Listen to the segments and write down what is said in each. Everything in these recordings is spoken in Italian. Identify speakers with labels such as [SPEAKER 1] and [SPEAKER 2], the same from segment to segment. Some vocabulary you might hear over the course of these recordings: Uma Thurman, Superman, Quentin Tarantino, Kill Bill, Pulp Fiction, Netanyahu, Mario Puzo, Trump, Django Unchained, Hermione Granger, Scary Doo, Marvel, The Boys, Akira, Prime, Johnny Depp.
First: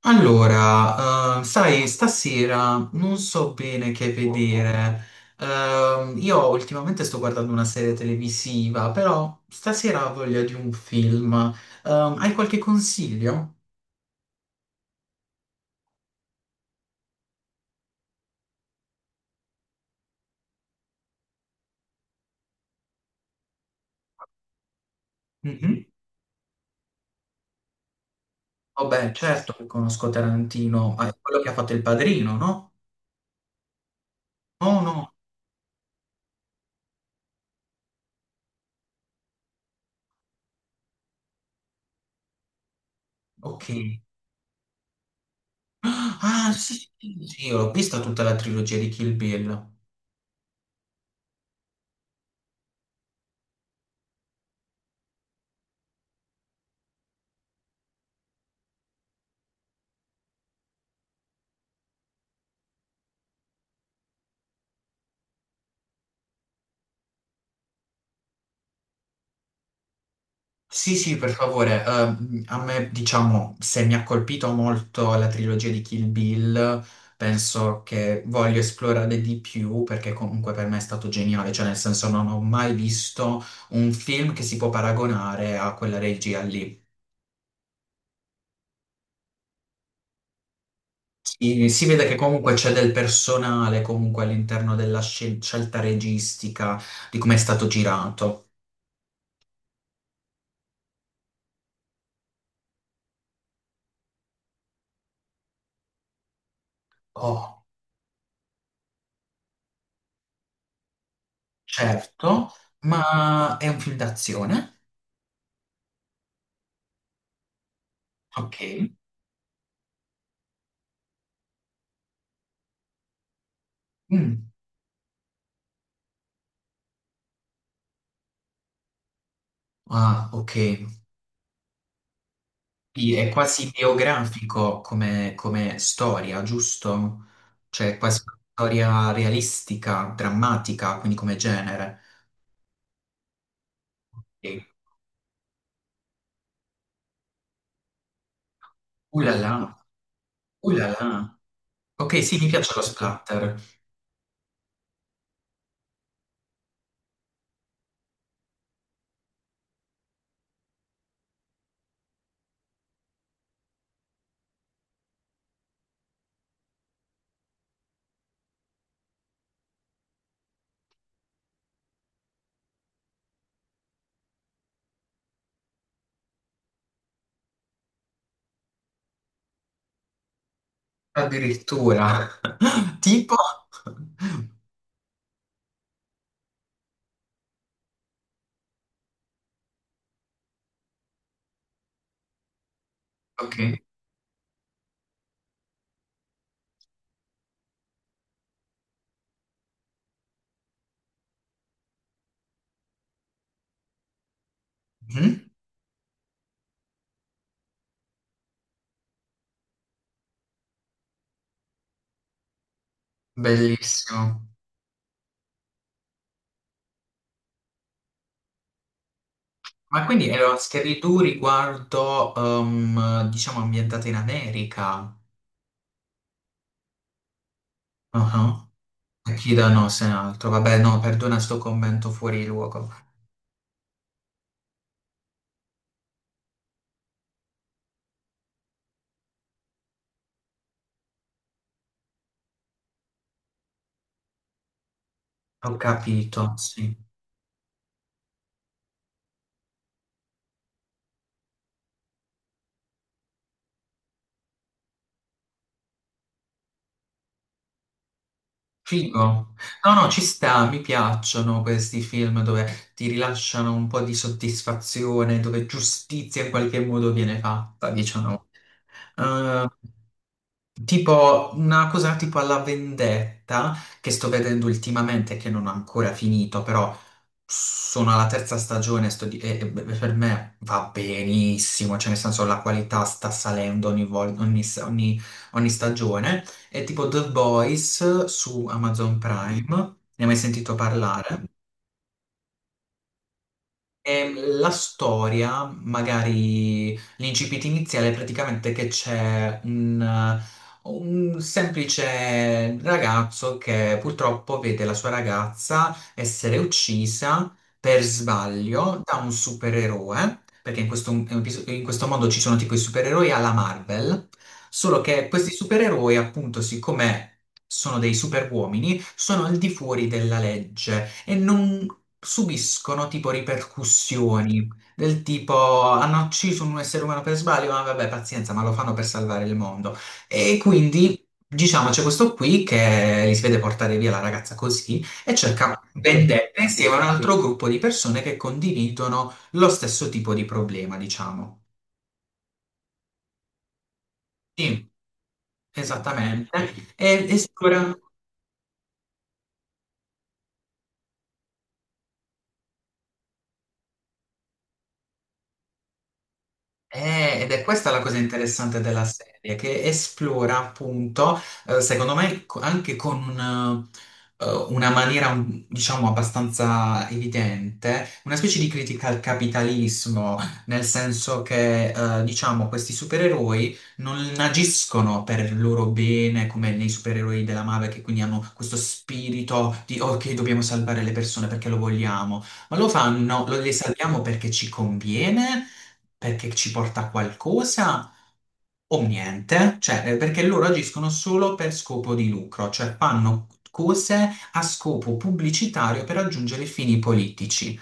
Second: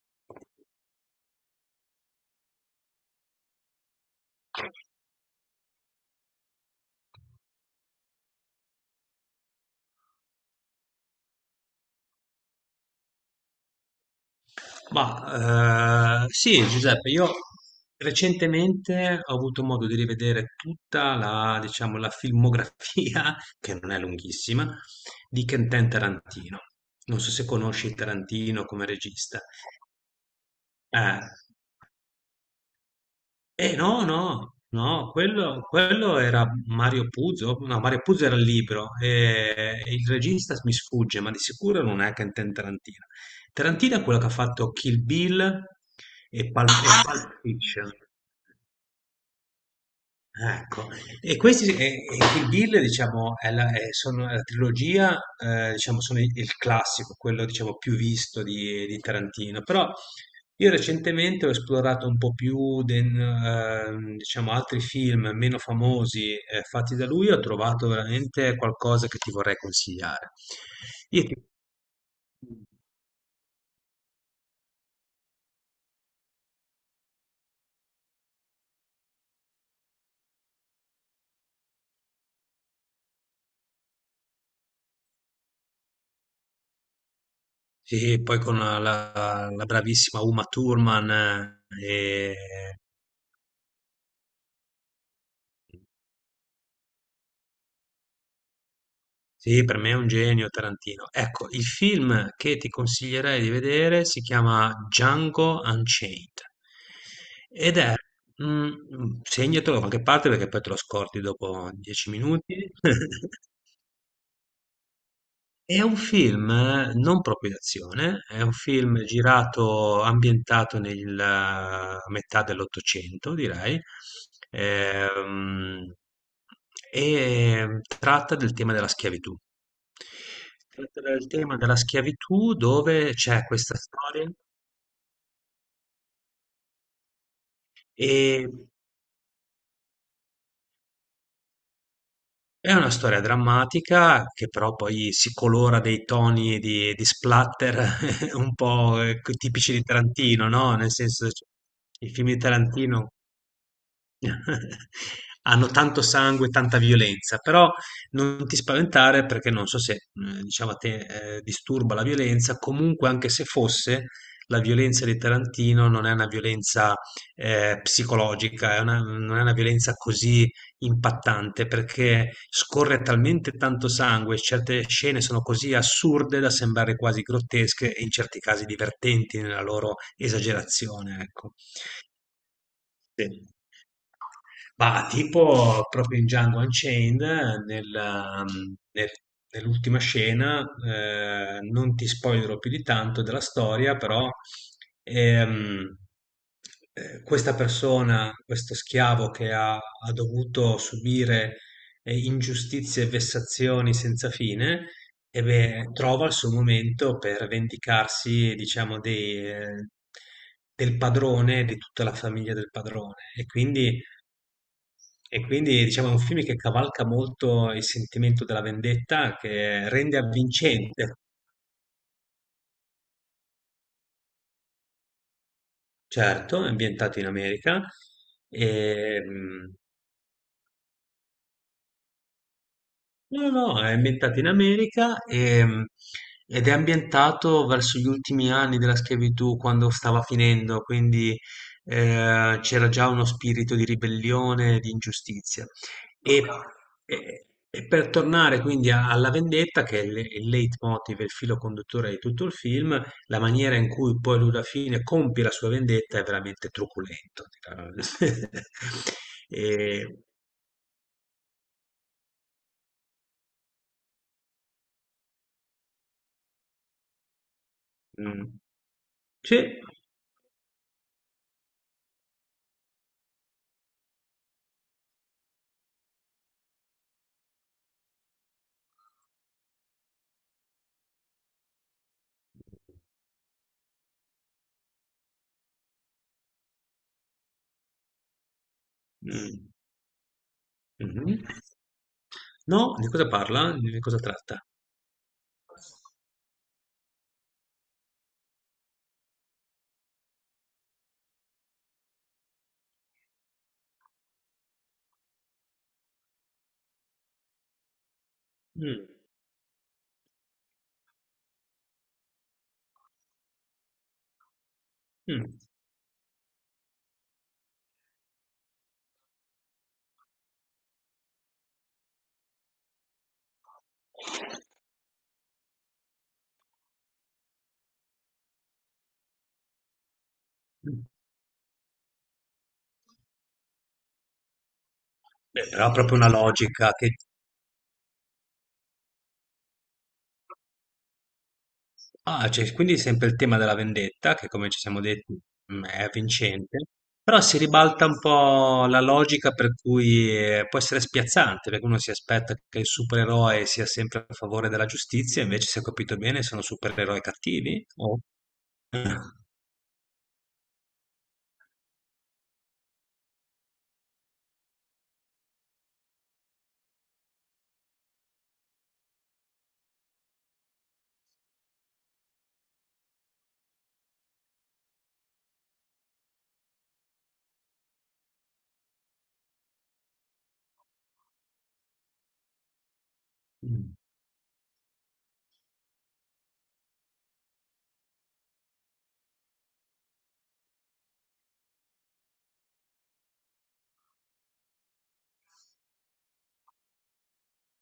[SPEAKER 1] Allora, sai, stasera non so bene che vedere. Io ultimamente sto guardando una serie televisiva, però stasera ho voglia di un film. Hai qualche consiglio?
[SPEAKER 2] Ma sì, Giuseppe, io recentemente ho avuto modo di rivedere tutta la, diciamo, la filmografia, che non è lunghissima, di
[SPEAKER 1] Mhm.
[SPEAKER 2] Quentin Tarantino. Non so se conosci Tarantino come
[SPEAKER 1] Vabbè,
[SPEAKER 2] regista.
[SPEAKER 1] certo che conosco Tarantino, ma è
[SPEAKER 2] Eh,
[SPEAKER 1] quello che ha fatto Il Padrino, no?
[SPEAKER 2] Eh no, no,
[SPEAKER 1] Oh
[SPEAKER 2] no,
[SPEAKER 1] no,
[SPEAKER 2] quello era Mario Puzo, no, Mario Puzo era il libro, e il regista mi sfugge, ma di sicuro non è Quentin Tarantino.
[SPEAKER 1] ok.
[SPEAKER 2] Tarantino è quello che ha fatto Kill Bill
[SPEAKER 1] Ah, sì,
[SPEAKER 2] E
[SPEAKER 1] sì, sì,
[SPEAKER 2] Pulp
[SPEAKER 1] sì, ho
[SPEAKER 2] Fiction.
[SPEAKER 1] visto tutta la trilogia di Kill Bill.
[SPEAKER 2] Ah, ecco. E Kill Bill, diciamo, sono, la trilogia, diciamo, sono il classico, quello, diciamo, più visto di, Tarantino. Però io recentemente ho esplorato un po' più, diciamo, altri film meno famosi, fatti da lui, ho trovato veramente qualcosa che ti vorrei consigliare.
[SPEAKER 1] Sì, sì,
[SPEAKER 2] Io
[SPEAKER 1] per
[SPEAKER 2] ti-
[SPEAKER 1] favore. A me, diciamo, se mi ha colpito molto la trilogia di Kill Bill, penso che voglio esplorare di più perché comunque per me è stato geniale, cioè nel senso non ho mai visto un film che si può paragonare a quella regia lì.
[SPEAKER 2] sì, poi con la bravissima Uma Thurman,
[SPEAKER 1] Si vede che
[SPEAKER 2] eh,
[SPEAKER 1] comunque c'è del personale comunque all'interno della scelta registica, di come è stato girato.
[SPEAKER 2] Sì, per me è un genio Tarantino. Ecco, il film che ti consiglierei di vedere si chiama Django Unchained
[SPEAKER 1] Oh,
[SPEAKER 2] ed è, segnatelo da qualche parte perché poi te lo scordi dopo dieci
[SPEAKER 1] certo,
[SPEAKER 2] minuti.
[SPEAKER 1] ma è un film d'azione,
[SPEAKER 2] È un film non proprio d'azione, è un
[SPEAKER 1] ok.
[SPEAKER 2] film girato, ambientato nella metà dell'Ottocento, direi,
[SPEAKER 1] Mm.
[SPEAKER 2] ehm, e tratta del tema della schiavitù.
[SPEAKER 1] Ah, ok.
[SPEAKER 2] Tratta del tema della schiavitù
[SPEAKER 1] Quindi
[SPEAKER 2] dove
[SPEAKER 1] è
[SPEAKER 2] c'è
[SPEAKER 1] quasi
[SPEAKER 2] questa storia.
[SPEAKER 1] biografico come storia, giusto? Cioè, è quasi una
[SPEAKER 2] E
[SPEAKER 1] storia realistica, drammatica, quindi come genere.
[SPEAKER 2] È una storia drammatica che
[SPEAKER 1] E-
[SPEAKER 2] però poi si colora dei toni di splatter un po',
[SPEAKER 1] Là
[SPEAKER 2] tipici
[SPEAKER 1] là,
[SPEAKER 2] di Tarantino, no,
[SPEAKER 1] là
[SPEAKER 2] nel
[SPEAKER 1] là.
[SPEAKER 2] senso c i
[SPEAKER 1] Ok,
[SPEAKER 2] film di
[SPEAKER 1] sì, mi piace lo
[SPEAKER 2] Tarantino
[SPEAKER 1] splatter.
[SPEAKER 2] hanno tanto sangue, tanta violenza, però non ti spaventare perché non so se, diciamo a te, disturba la violenza, comunque anche se fosse, la violenza di Tarantino non è una violenza, psicologica, è una non è una violenza così impattante perché scorre talmente tanto sangue, certe scene sono così assurde da sembrare quasi grottesche e in certi casi divertenti nella loro esagerazione, ecco.
[SPEAKER 1] Addirittura. Tipo.
[SPEAKER 2] Sì. Ma tipo proprio in Django Unchained, nel, um, nel- nell'ultima scena, non ti spoilerò più di tanto della
[SPEAKER 1] Ok.
[SPEAKER 2] storia, però ehm, questa persona, questo schiavo che ha dovuto subire ingiustizie e vessazioni senza fine, e
[SPEAKER 1] Mhm.
[SPEAKER 2] beh, trova il suo momento per vendicarsi, diciamo, del padrone, di tutta la famiglia del padrone. E quindi
[SPEAKER 1] Bellissimo.
[SPEAKER 2] e quindi diciamo è un film che cavalca molto il sentimento della vendetta, che
[SPEAKER 1] Ma
[SPEAKER 2] rende
[SPEAKER 1] quindi era Scary
[SPEAKER 2] avvincente,
[SPEAKER 1] Doo riguardo, diciamo, ambientata in America.
[SPEAKER 2] certo, è ambientato in America,
[SPEAKER 1] Ah. Ah.
[SPEAKER 2] e,
[SPEAKER 1] Akira
[SPEAKER 2] mh,
[SPEAKER 1] no, se ne altro. Vabbè, no, perdona sto commento fuori luogo.
[SPEAKER 2] No, no, no, è ambientato in America ed è ambientato verso gli ultimi anni della schiavitù, quando stava finendo, quindi c'era già uno spirito di ribellione, di ingiustizia.
[SPEAKER 1] Ho capito,
[SPEAKER 2] Ok.
[SPEAKER 1] sì.
[SPEAKER 2] e- e per tornare quindi alla vendetta, che è il leitmotiv, il filo conduttore di tutto il film, la maniera in cui poi lui alla fine compie la sua vendetta è veramente truculento. dirà.
[SPEAKER 1] Figo. No,
[SPEAKER 2] E,
[SPEAKER 1] no, ci sta, mi piacciono questi film dove ti rilasciano un po' di soddisfazione, dove giustizia in qualche modo viene fatta, diciamo.
[SPEAKER 2] mm, sì.
[SPEAKER 1] Eh, tipo una cosa tipo alla vendetta che sto vedendo ultimamente, che non ho ancora finito, però sono alla terza stagione, e per me va benissimo, cioè nel senso la qualità sta salendo ogni, vol- ogni, s- ogni- ogni stagione. È tipo The Boys su Amazon Prime,
[SPEAKER 2] Mm.
[SPEAKER 1] ne hai mai sentito
[SPEAKER 2] Mh-mh.
[SPEAKER 1] parlare?
[SPEAKER 2] No? Di cosa parla? Di cosa
[SPEAKER 1] E
[SPEAKER 2] tratta?
[SPEAKER 1] la storia, magari l'incipit iniziale, è praticamente che c'è un semplice ragazzo che purtroppo vede la sua ragazza essere uccisa per sbaglio
[SPEAKER 2] Mh,
[SPEAKER 1] da un supereroe, perché in questo mondo ci sono tipo i supereroi alla Marvel, solo che questi
[SPEAKER 2] mh,
[SPEAKER 1] supereroi, appunto, siccome sono dei superuomini, sono al di fuori della legge e non subiscono tipo ripercussioni del tipo hanno ucciso un essere umano per sbaglio, ma vabbè, pazienza, ma lo fanno per salvare il mondo. E
[SPEAKER 2] mh.
[SPEAKER 1] quindi diciamo c'è questo qui che li si vede portare via la ragazza così e
[SPEAKER 2] Beh,
[SPEAKER 1] cerca
[SPEAKER 2] però ha proprio una
[SPEAKER 1] vendetta
[SPEAKER 2] logica
[SPEAKER 1] insieme a un altro gruppo di persone che condividono lo stesso tipo di problema, diciamo.
[SPEAKER 2] cioè quindi sempre il tema della vendetta, che come ci
[SPEAKER 1] Sì,
[SPEAKER 2] siamo detti, è vincente,
[SPEAKER 1] esattamente. E, e
[SPEAKER 2] però si
[SPEAKER 1] sicura-
[SPEAKER 2] ribalta un po' la logica per cui, può essere spiazzante, perché uno si aspetta che il supereroe sia sempre a favore della giustizia, invece se ho capito bene sono supereroi
[SPEAKER 1] Ed è
[SPEAKER 2] cattivi
[SPEAKER 1] questa la cosa
[SPEAKER 2] o
[SPEAKER 1] interessante della serie, che esplora appunto, secondo me, anche con una maniera, diciamo, abbastanza evidente, una specie di critica al capitalismo, nel senso che, diciamo, questi supereroi non agiscono per il loro bene, come nei supereroi della Marvel, che quindi hanno questo spirito di, ok, dobbiamo salvare le persone perché lo vogliamo, ma lo fanno, le
[SPEAKER 2] mh.
[SPEAKER 1] salviamo perché ci conviene perché ci porta a qualcosa o niente, cioè, perché loro agiscono solo per scopo di lucro, cioè fanno cose a scopo pubblicitario per raggiungere fini politici.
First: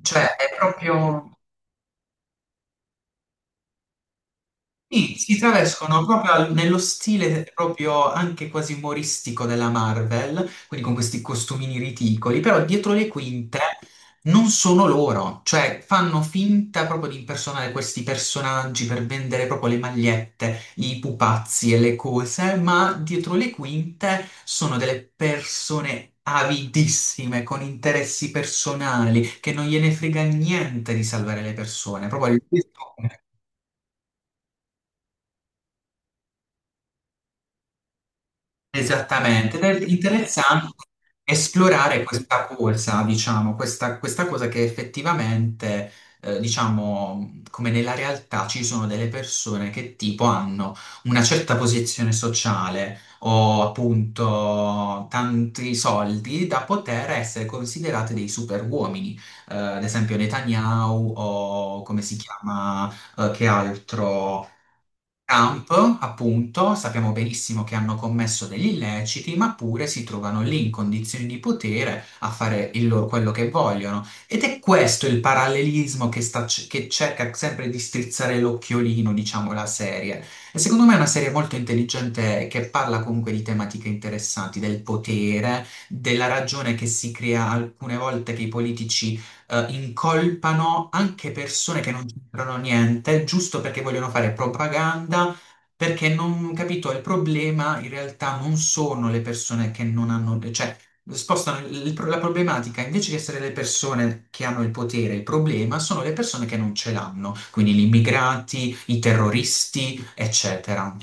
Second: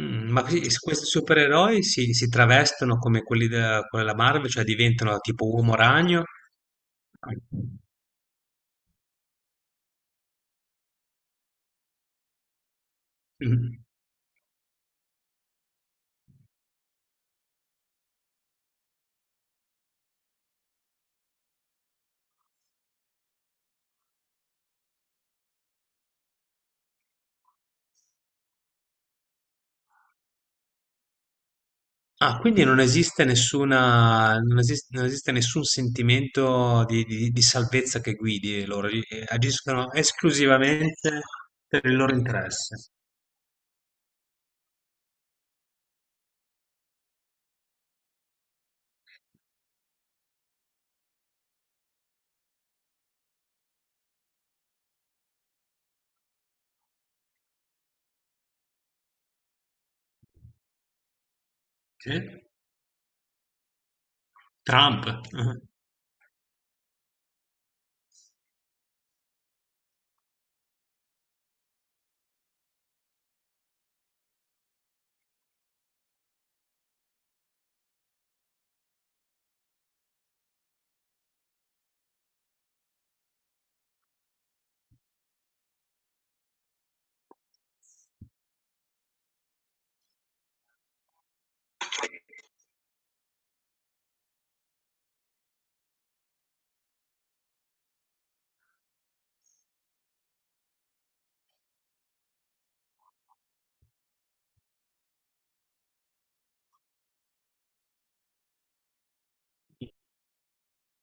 [SPEAKER 2] Mm,
[SPEAKER 1] Cioè
[SPEAKER 2] ma
[SPEAKER 1] è
[SPEAKER 2] questi
[SPEAKER 1] proprio.
[SPEAKER 2] supereroi si travestono come quelli della Marvel, cioè
[SPEAKER 1] Sì,
[SPEAKER 2] diventano
[SPEAKER 1] si
[SPEAKER 2] tipo uomo
[SPEAKER 1] travescono
[SPEAKER 2] ragno?
[SPEAKER 1] proprio nello stile proprio anche quasi umoristico della Marvel, quindi con questi costumini ridicoli, però dietro le quinte
[SPEAKER 2] Mm.
[SPEAKER 1] non sono loro, cioè fanno finta proprio di impersonare questi personaggi per vendere proprio le magliette, i pupazzi e le cose, ma dietro le quinte sono delle persone avidissime, con interessi personali, che non gliene frega niente di salvare le persone, proprio
[SPEAKER 2] Ah, quindi non
[SPEAKER 1] all'ultimo.
[SPEAKER 2] esiste nessuna, non esiste, non esiste nessun sentimento di, di salvezza che guidi loro,
[SPEAKER 1] Esattamente, ed è
[SPEAKER 2] agiscono
[SPEAKER 1] interessante
[SPEAKER 2] esclusivamente per il
[SPEAKER 1] esplorare
[SPEAKER 2] loro
[SPEAKER 1] questa
[SPEAKER 2] interesse.
[SPEAKER 1] corsa, diciamo, questa cosa che effettivamente, diciamo, come nella realtà ci sono delle persone che tipo hanno una certa posizione sociale o appunto tanti soldi da poter essere considerate dei superuomini. Ad esempio Netanyahu o come
[SPEAKER 2] Sì.
[SPEAKER 1] si chiama, che altro?
[SPEAKER 2] Trump,
[SPEAKER 1] Trump, appunto, sappiamo benissimo che hanno commesso degli illeciti, ma pure si trovano lì in condizioni di potere a fare quello che vogliono. Ed è questo il parallelismo che cerca sempre di strizzare l'occhiolino, diciamo, la serie. E secondo me è una serie molto intelligente che parla comunque di tematiche interessanti, del potere, della ragione che si crea alcune volte che i politici incolpano anche persone che non c'entrano niente, giusto perché vogliono fare propaganda, perché non capito, il problema in realtà non sono le persone che non hanno, cioè spostano la problematica, invece di essere le persone che hanno il potere, il problema sono le persone che non ce l'hanno, quindi gli immigrati, i terroristi, eccetera.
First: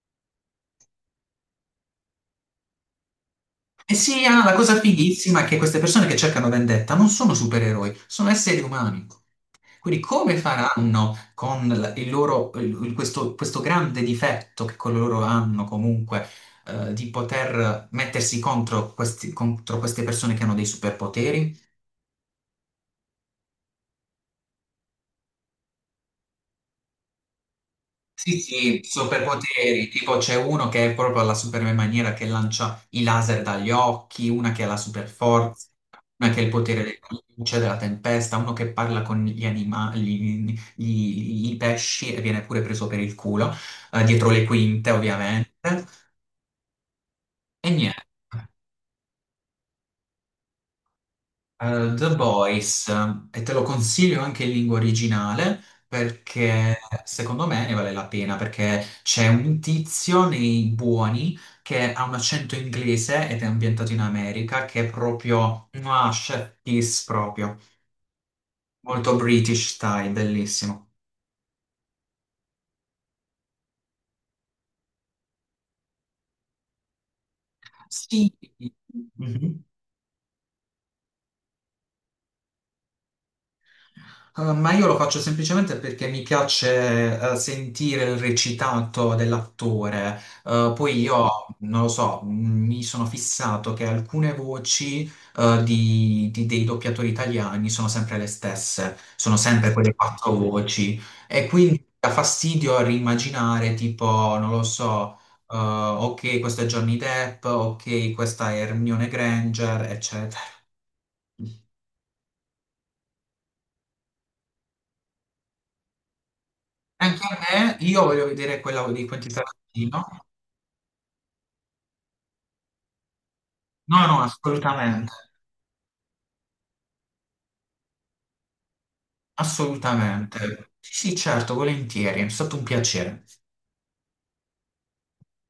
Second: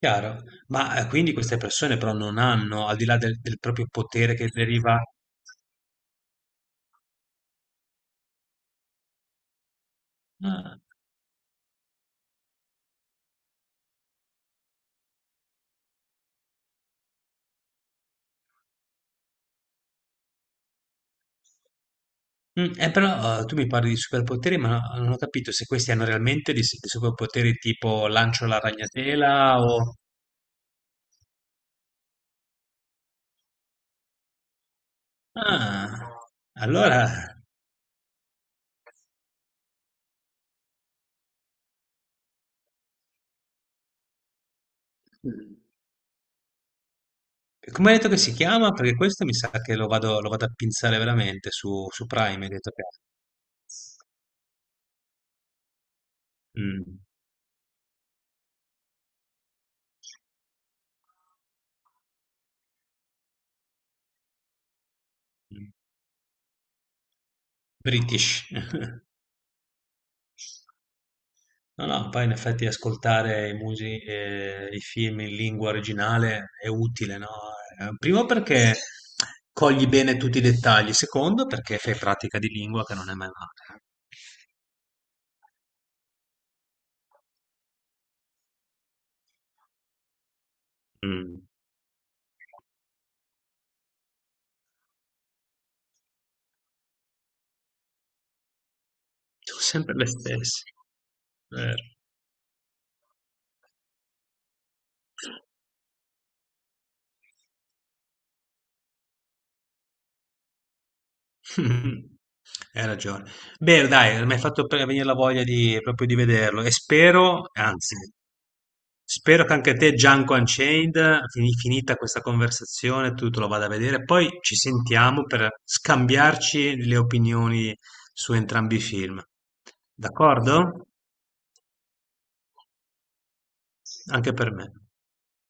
[SPEAKER 2] chiaro. Ma quindi queste persone però non hanno, al di là del proprio
[SPEAKER 1] E sì,
[SPEAKER 2] potere
[SPEAKER 1] Anna,
[SPEAKER 2] che
[SPEAKER 1] la cosa
[SPEAKER 2] deriva...
[SPEAKER 1] fighissima è che queste persone che cercano vendetta non sono supereroi, sono esseri umani. Quindi come
[SPEAKER 2] Ah.
[SPEAKER 1] faranno con il loro, questo grande difetto che con loro hanno comunque, di poter mettersi contro, contro queste persone che hanno dei superpoteri?
[SPEAKER 2] Però tu mi parli di superpoteri, ma non ho capito se questi hanno realmente dei superpoteri tipo
[SPEAKER 1] Sì,
[SPEAKER 2] lancio la
[SPEAKER 1] sì,
[SPEAKER 2] ragnatela
[SPEAKER 1] superpoteri,
[SPEAKER 2] o...
[SPEAKER 1] tipo c'è uno che è proprio alla Superman maniera che lancia i laser dagli occhi, una che ha la superforza,
[SPEAKER 2] Ah,
[SPEAKER 1] una che ha il potere della
[SPEAKER 2] allora,
[SPEAKER 1] luce, della tempesta, uno che parla con gli animali, i pesci e viene pure preso per il culo, dietro le quinte ovviamente.
[SPEAKER 2] eh,
[SPEAKER 1] E
[SPEAKER 2] come hai
[SPEAKER 1] niente,
[SPEAKER 2] detto che si chiama? Perché questo mi sa che lo vado a pinzare veramente su, su
[SPEAKER 1] The
[SPEAKER 2] Prime, hai detto che...
[SPEAKER 1] Boys, e te lo consiglio anche in lingua originale perché
[SPEAKER 2] Mm,
[SPEAKER 1] secondo me ne vale la pena perché c'è un tizio nei buoni che ha un accento inglese ed è ambientato in America che è proprio,
[SPEAKER 2] mm,
[SPEAKER 1] ah, chef kiss proprio,
[SPEAKER 2] British.
[SPEAKER 1] molto British style, bellissimo.
[SPEAKER 2] No, no, poi in effetti ascoltare i film in lingua originale è utile, no? Primo
[SPEAKER 1] Sì.
[SPEAKER 2] perché
[SPEAKER 1] Mhm.
[SPEAKER 2] cogli bene tutti i dettagli, secondo perché fai pratica di lingua che non è mai male.
[SPEAKER 1] Ma io lo faccio semplicemente perché mi piace sentire il recitato dell'attore. Poi
[SPEAKER 2] Mm,
[SPEAKER 1] io, non lo so, mi sono fissato che alcune voci dei doppiatori italiani sono sempre le stesse, sono
[SPEAKER 2] sono
[SPEAKER 1] sempre quelle
[SPEAKER 2] sempre le
[SPEAKER 1] quattro
[SPEAKER 2] stesse.
[SPEAKER 1] voci. E quindi
[SPEAKER 2] Vero.
[SPEAKER 1] dà fastidio a rimaginare, tipo, non lo so, ok, questo è Johnny Depp, ok, questa è Hermione Granger, eccetera.
[SPEAKER 2] Hai ragione. Bene, dai, mi hai fatto venire la voglia proprio di vederlo e
[SPEAKER 1] Anche a
[SPEAKER 2] spero,
[SPEAKER 1] me,
[SPEAKER 2] anzi,
[SPEAKER 1] io voglio vedere quella di Quentin
[SPEAKER 2] Spero che anche te
[SPEAKER 1] Tarantino.
[SPEAKER 2] Django Unchained, finita questa conversazione, tu te lo vada a vedere.
[SPEAKER 1] No, no,
[SPEAKER 2] Poi ci
[SPEAKER 1] assolutamente,
[SPEAKER 2] sentiamo per scambiarci le opinioni su entrambi i film.
[SPEAKER 1] assolutamente.
[SPEAKER 2] D'accordo?
[SPEAKER 1] Sì, sì, certo, volentieri, è stato un piacere.
[SPEAKER 2] Anche per me.